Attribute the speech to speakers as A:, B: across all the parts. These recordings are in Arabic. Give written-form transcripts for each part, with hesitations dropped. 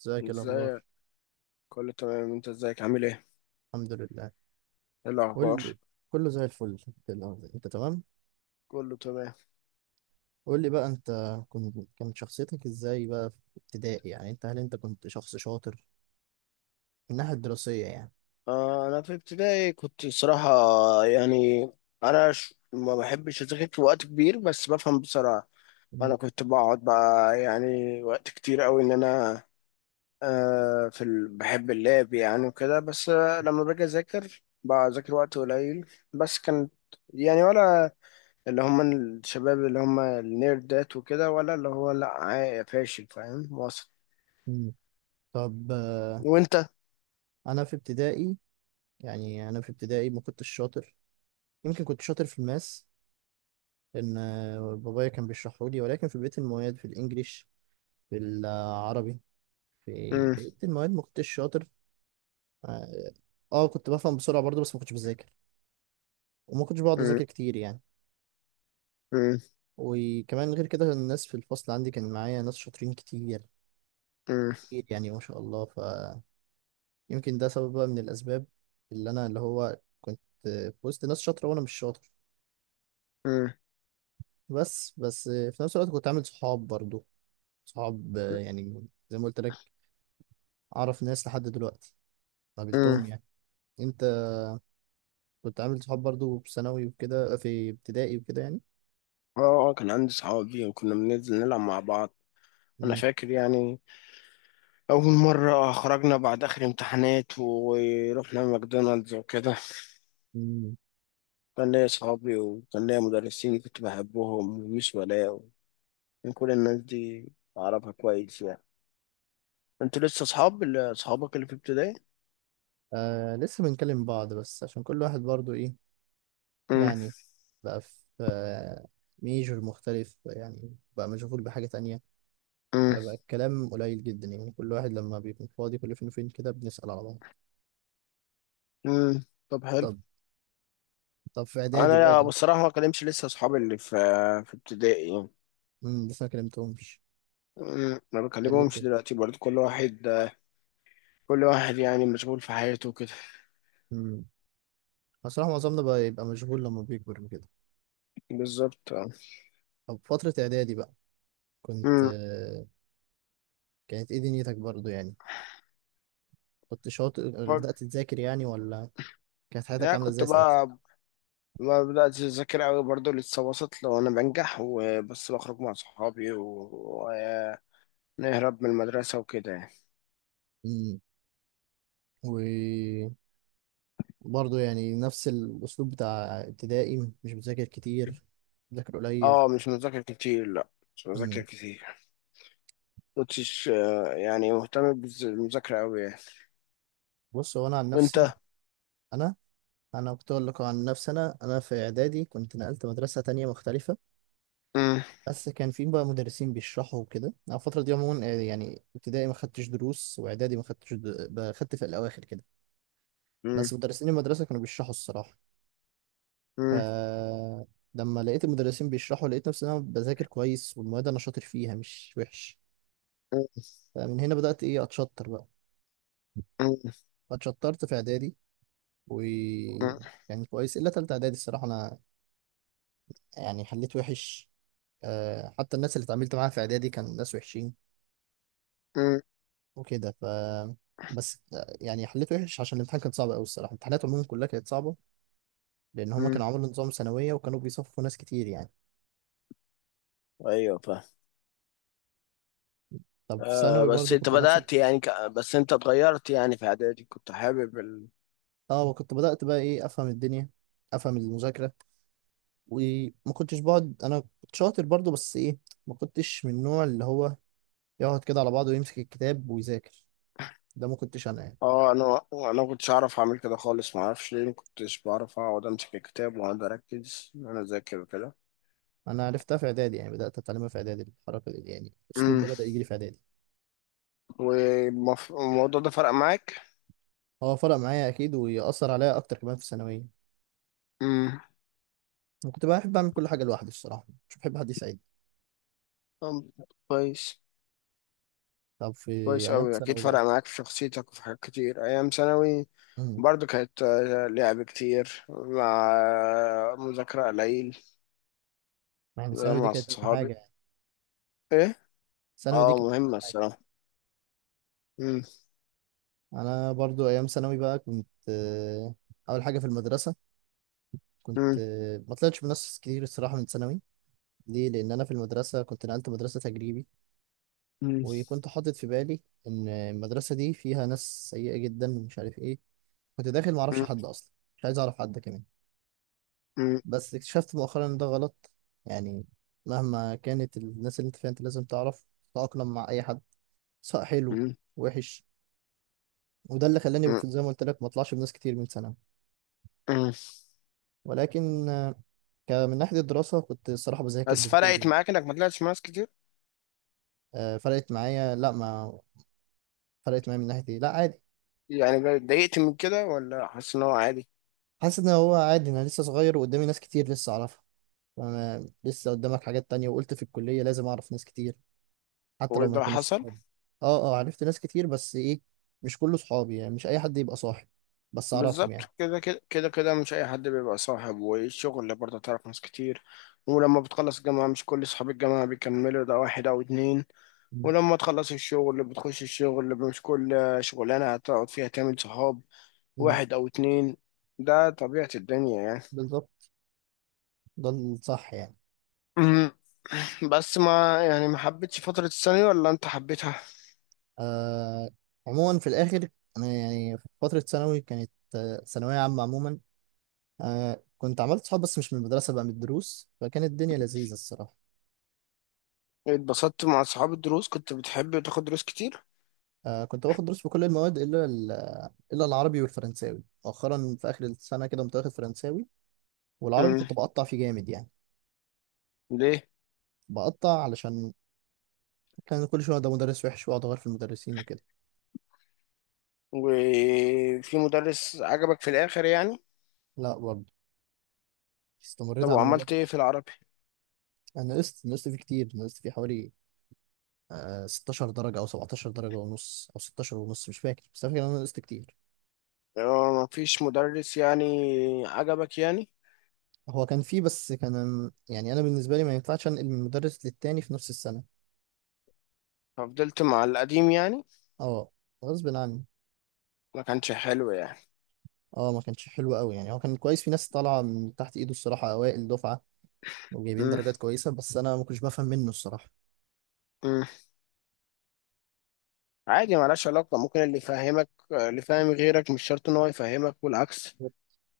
A: ازيك؟ إيه الاخبار؟
B: ازيك. كله تمام، انت ازيك؟ عامل ايه؟
A: الحمد لله.
B: ايه
A: قول
B: الاخبار؟
A: لي، كله زي الفل. الأخبار، انت تمام؟
B: كله تمام.
A: قول لي بقى انت. كانت شخصيتك ازاي بقى في ابتدائي؟ يعني انت، هل انت كنت شخص شاطر من الناحية الدراسية يعني؟
B: آه، انا في ابتدائي كنت صراحة، يعني انا ما بحبش اذاكر في وقت كبير، بس بفهم بسرعة.
A: مم.
B: انا كنت بقعد بقى يعني وقت كتير قوي ان انا في بحب اللعب يعني وكده، بس لما باجي اذاكر بذاكر وقت قليل، بس كانت يعني، ولا اللي هم الشباب اللي هم النيردات وكده، ولا اللي هو لا فاشل؟ فاهم واصل؟
A: مم. طب،
B: وانت؟
A: انا في ابتدائي انا في ابتدائي ما كنتش شاطر. يمكن كنت شاطر في الماس، لان بابايا كان بيشرحه لي، ولكن في بقية المواد، في الانجليش، في العربي، في
B: مم.
A: بقية المواد ما كنتش شاطر. اه كنت بفهم بسرعة برضه، بس ما كنتش بذاكر، وما كنتش بقعد
B: مم.
A: اذاكر كتير يعني.
B: مم.
A: وكمان غير كده الناس في الفصل عندي، كان معايا ناس شاطرين كتير،
B: مم.
A: كتير يعني ما شاء الله. فيمكن ده سبب بقى من الأسباب، اللي أنا اللي هو كنت في وسط ناس شاطرة وأنا مش شاطر.
B: مم.
A: بس في نفس الوقت كنت عامل صحاب برضو. صحاب يعني زي ما قلت لك، أعرف ناس لحد دلوقتي
B: مم.
A: قابلتهم يعني. أنت كنت عامل صحاب برضو في ثانوي وكده، في ابتدائي وكده يعني.
B: اه. كان عندي صحاب فيهم كنا بننزل نلعب مع بعض. انا
A: مم.
B: فاكر يعني اول مره خرجنا بعد اخر امتحانات ورحنا ماكدونالدز وكده.
A: مم.
B: كان ليا صحابي وكان ليا مدرسين كنت بحبهم وميس ولاء، وكان كل الناس دي اعرفها كويس يعني. انتوا لسه صحاب صحابك اللي في ابتدائي؟
A: آه لسه بنكلم بعض، بس عشان كل واحد برضو إيه
B: مم.
A: يعني، بقى في ميجور مختلف، يعني بقى مشغول بحاجة تانية.
B: مم.
A: فبقى الكلام قليل جدا، يعني كل واحد لما بيكون فاضي كل فين وفين كده بنسأل على بعض.
B: مم. طب حلو.
A: طب طب في إعدادي بقى.
B: انا بصراحه ما كلمتش لسه اصحابي اللي في ابتدائي يعني.
A: لسه ما كلمتهمش.
B: أمم، ما
A: ده ليه
B: بكلمهمش
A: كده؟
B: دلوقتي برضه، كل واحد، كل واحد يعني مشغول في حياته كده.
A: امم بصراحة معظمنا بقى يبقى مشغول لما بيكبر وكده.
B: بالظبط اه.
A: طب فترة إعدادي بقى، كنت
B: أمم.
A: آه، كانت إيه دنيتك برضو يعني؟ كنت شاطر، بدأت
B: فك-
A: تذاكر يعني ولا؟ كانت حياتك
B: يعني
A: عاملة
B: كنت
A: إزاي ساعتها؟
B: بقى، ما بدأت أذاكر أوي برضه، لسه وسط، لو أنا بنجح وبس، بخرج مع صحابي ونهرب من المدرسة وكده يعني.
A: امم برضه يعني نفس الأسلوب بتاع ابتدائي، مش بذاكر كتير، بذاكر قليل.
B: اه مش مذاكر كتير، لا، مش مذاكر
A: مم.
B: كتير. مكنتش يعني مهتم بالمذاكرة أوي يعني.
A: بص، هو أنا عن
B: وأنت؟
A: نفسي، أنا أنا كنت أقول لك عن نفسي. أنا في إعدادي كنت نقلت مدرسة تانية مختلفة.
B: أمم.
A: بس كان في بقى مدرسين بيشرحوا وكده. أنا الفترة دي عموما يعني ابتدائي ما خدتش دروس، وإعدادي ما خدتش خدت في الأواخر كده.
B: أمم.
A: بس مدرسين المدرسة كانوا بيشرحوا الصراحة. ف
B: أمم.
A: لما لقيت المدرسين بيشرحوا، لقيت نفسي إن أنا بذاكر كويس والمواد أنا شاطر فيها مش وحش. فمن هنا بدأت إيه أتشطر بقى.
B: أمم.
A: اتشطرت في اعدادي، و
B: أمم.
A: يعني كويس الا تالتة اعدادي الصراحه، انا يعني حليت وحش. أه حتى الناس اللي اتعاملت معاها في اعدادي كان ناس وحشين
B: أمم.
A: وكده. بس يعني حليت وحش عشان الامتحان كان صعب قوي الصراحه. امتحانات عموما كلها كانت صعبه، لان هما
B: أمم.
A: كانوا عملوا نظام ثانويه وكانوا بيصفوا ناس كتير يعني.
B: أيوه.
A: طب في
B: آه،
A: ثانوي
B: بس
A: برضو
B: انت
A: كنت نفس
B: بدأت يعني بس انت اتغيرت يعني، في اعدادي كنت حابب
A: وكنت بدات بقى ايه افهم الدنيا، افهم المذاكره. وما كنتش بقعد، انا كنت شاطر برضو بس ايه، ما كنتش من النوع اللي هو يقعد كده على بعضه ويمسك الكتاب ويذاكر، ده ما كنتش انا يعني.
B: اه انا ما كنتش اعرف اعمل كده خالص، ما اعرفش ليه ما كنتش بعرف اقعد امسك الكتاب واقعد اركز ان انا اذاكر وكده.
A: انا عرفتها في اعدادي يعني، بدات اتعلمها في اعدادي الحركه دي، يعني الاسلوب
B: امم.
A: ده بدا يجي لي في اعدادي.
B: والموضوع ده فرق معاك؟
A: هو فرق معايا اكيد، ويأثر عليا اكتر كمان في الثانويه.
B: امم.
A: انا كنت بحب اعمل كل حاجه لوحدي الصراحه، مش بحب حد يساعدني.
B: طب كويس.
A: طب في
B: كويس
A: ايام
B: قوي، اكيد
A: ثانوي
B: فرق
A: بقى،
B: معاك في شخصيتك وفي حاجات كتير. ايام ثانوي
A: امم
B: برضو كانت لعب كتير، مع مذاكرة قليل،
A: يعني الثانوي دي
B: مع
A: كانت اهم
B: صحابي.
A: حاجه يعني.
B: ايه.
A: الثانوي دي
B: اه
A: كانت اهم
B: مهمة
A: حاجه.
B: الصراحة. مم.
A: انا برضو ايام ثانوي بقى، كنت آه، اول حاجه في المدرسه، كنت
B: مم.
A: آه، ما طلعتش بناس كتير الصراحه من ثانوي. ليه؟ لان انا في المدرسه كنت نقلت مدرسه تجريبي،
B: مم.
A: وكنت حاطط في بالي ان المدرسه دي فيها ناس سيئه جدا ومش عارف ايه. كنت داخل ما اعرفش
B: مم.
A: حد اصلا، مش عايز اعرف حد كمان.
B: مم.
A: بس اكتشفت مؤخرا ان ده غلط، يعني مهما كانت الناس اللي انت فيها انت لازم تعرف تتاقلم مع اي حد، سواء حلو
B: مم.
A: وحش. وده اللي خلاني
B: مم.
A: زي ما قلت لك ما اطلعش بناس كتير من ثانوي.
B: مم.
A: ولكن من ناحيه الدراسه كنت الصراحه بذاكر
B: بس
A: بذاكر
B: فرقت
A: جدا.
B: معاك انك ما طلعتش مع ناس كتير؟
A: فرقت معايا، لا ما فرقت معايا من ناحيه ايه، لا عادي.
B: يعني اتضايقت من كده ولا حاسس ان هو عادي؟
A: حاسس ان هو عادي، انا لسه صغير وقدامي ناس كتير لسه اعرفها. فأنا لسه قدامك حاجات تانية، وقلت في الكلية لازم أعرف ناس كتير حتى
B: هو
A: لو ما
B: ده
A: يكونوش
B: حصل.
A: صحابي. أه، أه عرفت ناس كتير، بس إيه، مش كله صحابي يعني، مش أي حد يبقى صاحب، بس أعرفهم
B: بالظبط،
A: يعني.
B: كده كده كده كده، مش اي حد بيبقى صاحب، والشغل برضه تعرف ناس كتير، ولما بتخلص الجامعة مش كل صحاب الجامعة بيكملوا، ده واحد أو اتنين.
A: مم.
B: ولما تخلص الشغل بتخش الشغل، مش كل شغلانة هتقعد فيها تعمل صحاب،
A: مم.
B: واحد أو اتنين، ده طبيعة الدنيا يعني.
A: بالظبط، ده الصح يعني.
B: مم. بس ما يعني، ما حبيتش فترة الثانوي ولا انت حبيتها؟
A: آه عموما في الآخر، أنا يعني في فترة ثانوي كانت ثانوية عامة عموما. كنت عملت صحاب بس مش من المدرسة بقى، من الدروس، فكانت الدنيا لذيذة الصراحة.
B: اتبسطت مع اصحاب الدروس؟ كنت بتحب تاخد دروس كتير؟
A: آه كنت باخد دروس في كل المواد إلا إلا العربي والفرنساوي. مؤخرا في آخر السنة كده كنت واخد فرنساوي، والعربي
B: مم.
A: كنت بقطع فيه جامد يعني.
B: ليه؟
A: بقطع علشان كان كل شويه ده مدرس وحش، واقعد اغير في المدرسين وكده.
B: وفي مدرس عجبك في الاخر يعني؟
A: لا برضه استمريت
B: طب
A: على
B: وعملت ايه في
A: مدرس.
B: العربي؟
A: انا نقصت فيه كتير، نقصت فيه حوالي 16 درجه او 17 درجه ونص، او 16 ونص مش فاكر، بس فاكر ان انا نقصت كتير.
B: اه، ما فيش مدرس يعني عجبك يعني؟
A: هو كان فيه بس كان يعني، انا بالنسبه لي ما ينفعش انقل من مدرس للتاني في نفس السنه.
B: ففضلت مع القديم يعني؟
A: اه غصب عني.
B: ما كانش حلو يعني؟
A: اه ما كانش حلو قوي يعني، هو كان كويس، في ناس طالعه من تحت ايده الصراحه، اوائل دفعه وجايبين
B: مم.
A: درجات كويسه، بس انا ما كنتش بفهم منه الصراحه.
B: مم. عادي، ملهاش علاقة، ممكن اللي يفهمك اللي فاهم غيرك، مش شرط ان هو يفهمك والعكس.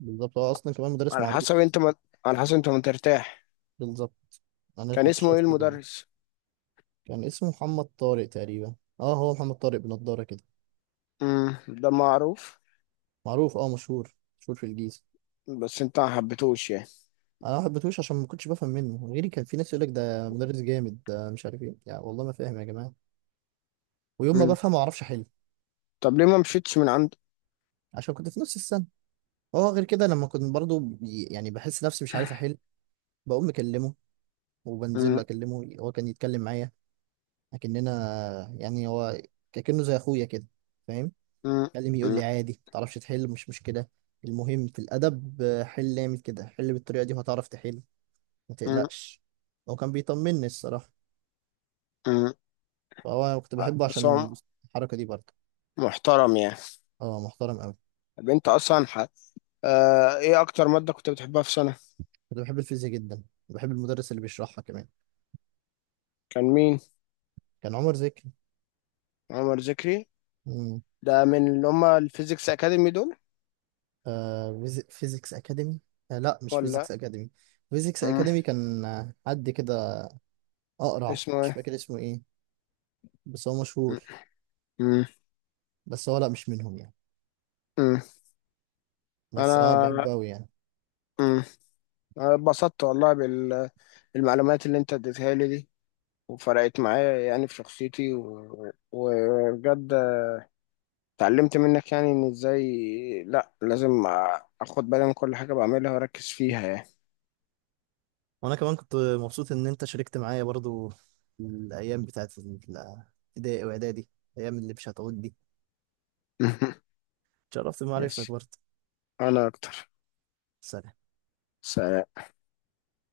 A: بالظبط، هو اصلا كمان مدرس
B: على
A: معروف.
B: حسب انت ما على حسب انت ما ترتاح.
A: بالظبط، انا
B: كان
A: كنت
B: اسمه
A: شايف
B: ايه
A: كده.
B: المدرس؟
A: كان اسمه محمد طارق تقريبا، اه هو محمد طارق بنضاره كده.
B: امم. ده معروف.
A: معروف، اه مشهور، مشهور في الجيزه.
B: بس انت ما حبيتهوش يعني؟
A: انا ما حبيتهوش عشان ما كنتش بفهم منه. غيري كان في ناس يقول لك ده مدرس جامد ده مش عارف ايه، يعني والله ما فاهم يا جماعه، ويوم ما
B: امم.
A: بفهم ما اعرفش احل.
B: طب ليه ما مشيتش من عند؟
A: عشان كنت في نص السنه. هو غير كده، لما كنت برضو يعني بحس نفسي مش عارف احل، بقوم مكلمه، وبنزل
B: امم.
A: له اكلمه، هو كان يتكلم معايا اكننا يعني. هو كأنه زي اخويا كده، فاهم؟
B: امم.
A: اتكلم يقول لي
B: امم.
A: عادي، متعرفش تحل مش مشكلة. المهم في الأدب حل اعمل كده، حل بالطريقة دي وهتعرف تحل، ما
B: امم.
A: تقلقش. هو كان بيطمني الصراحة.
B: امم.
A: فهو كنت بحبه
B: بس هو
A: عشان الحركة دي برضه.
B: محترم يعني؟
A: اه محترم أوي.
B: طب انت اصلا ايه اكتر مادة كنت بتحبها في سنة؟
A: كنت بحب الفيزياء جدا، بحب المدرس اللي بيشرحها كمان.
B: كان مين؟
A: كان عمر زكي.
B: عمر ذكري؟
A: مم.
B: ده من اللي هم الفيزيكس اكاديمي دول؟
A: آه فيزيكس أكاديمي. آه لا مش فيزيكس
B: ولا؟
A: أكاديمي. فيزيكس
B: امم.
A: أكاديمي كان حد كده، أقرع
B: اسمه
A: مش
B: ايه؟
A: فاكر اسمه إيه، بس هو مشهور.
B: امم. امم.
A: بس هو لا مش منهم يعني.
B: امم.
A: بس اه
B: انا،
A: بحبه أوي يعني.
B: امم، انا اتبسطت والله بالمعلومات اللي انت اديتها لي دي، وفرقت معايا يعني في شخصيتي وبجد اتعلمت منك يعني ان ازاي لا، لازم اخد بالي من كل حاجة بعملها واركز فيها يعني.
A: وانا كمان كنت مبسوط ان انت شاركت معايا برضو، الايام بتاعت الابتدائي واعدادي، الايام اللي مش هتعود دي. اتشرفت بمعرفتك
B: ماشي.
A: برضو.
B: انا اكتر.
A: سلام.
B: سلام.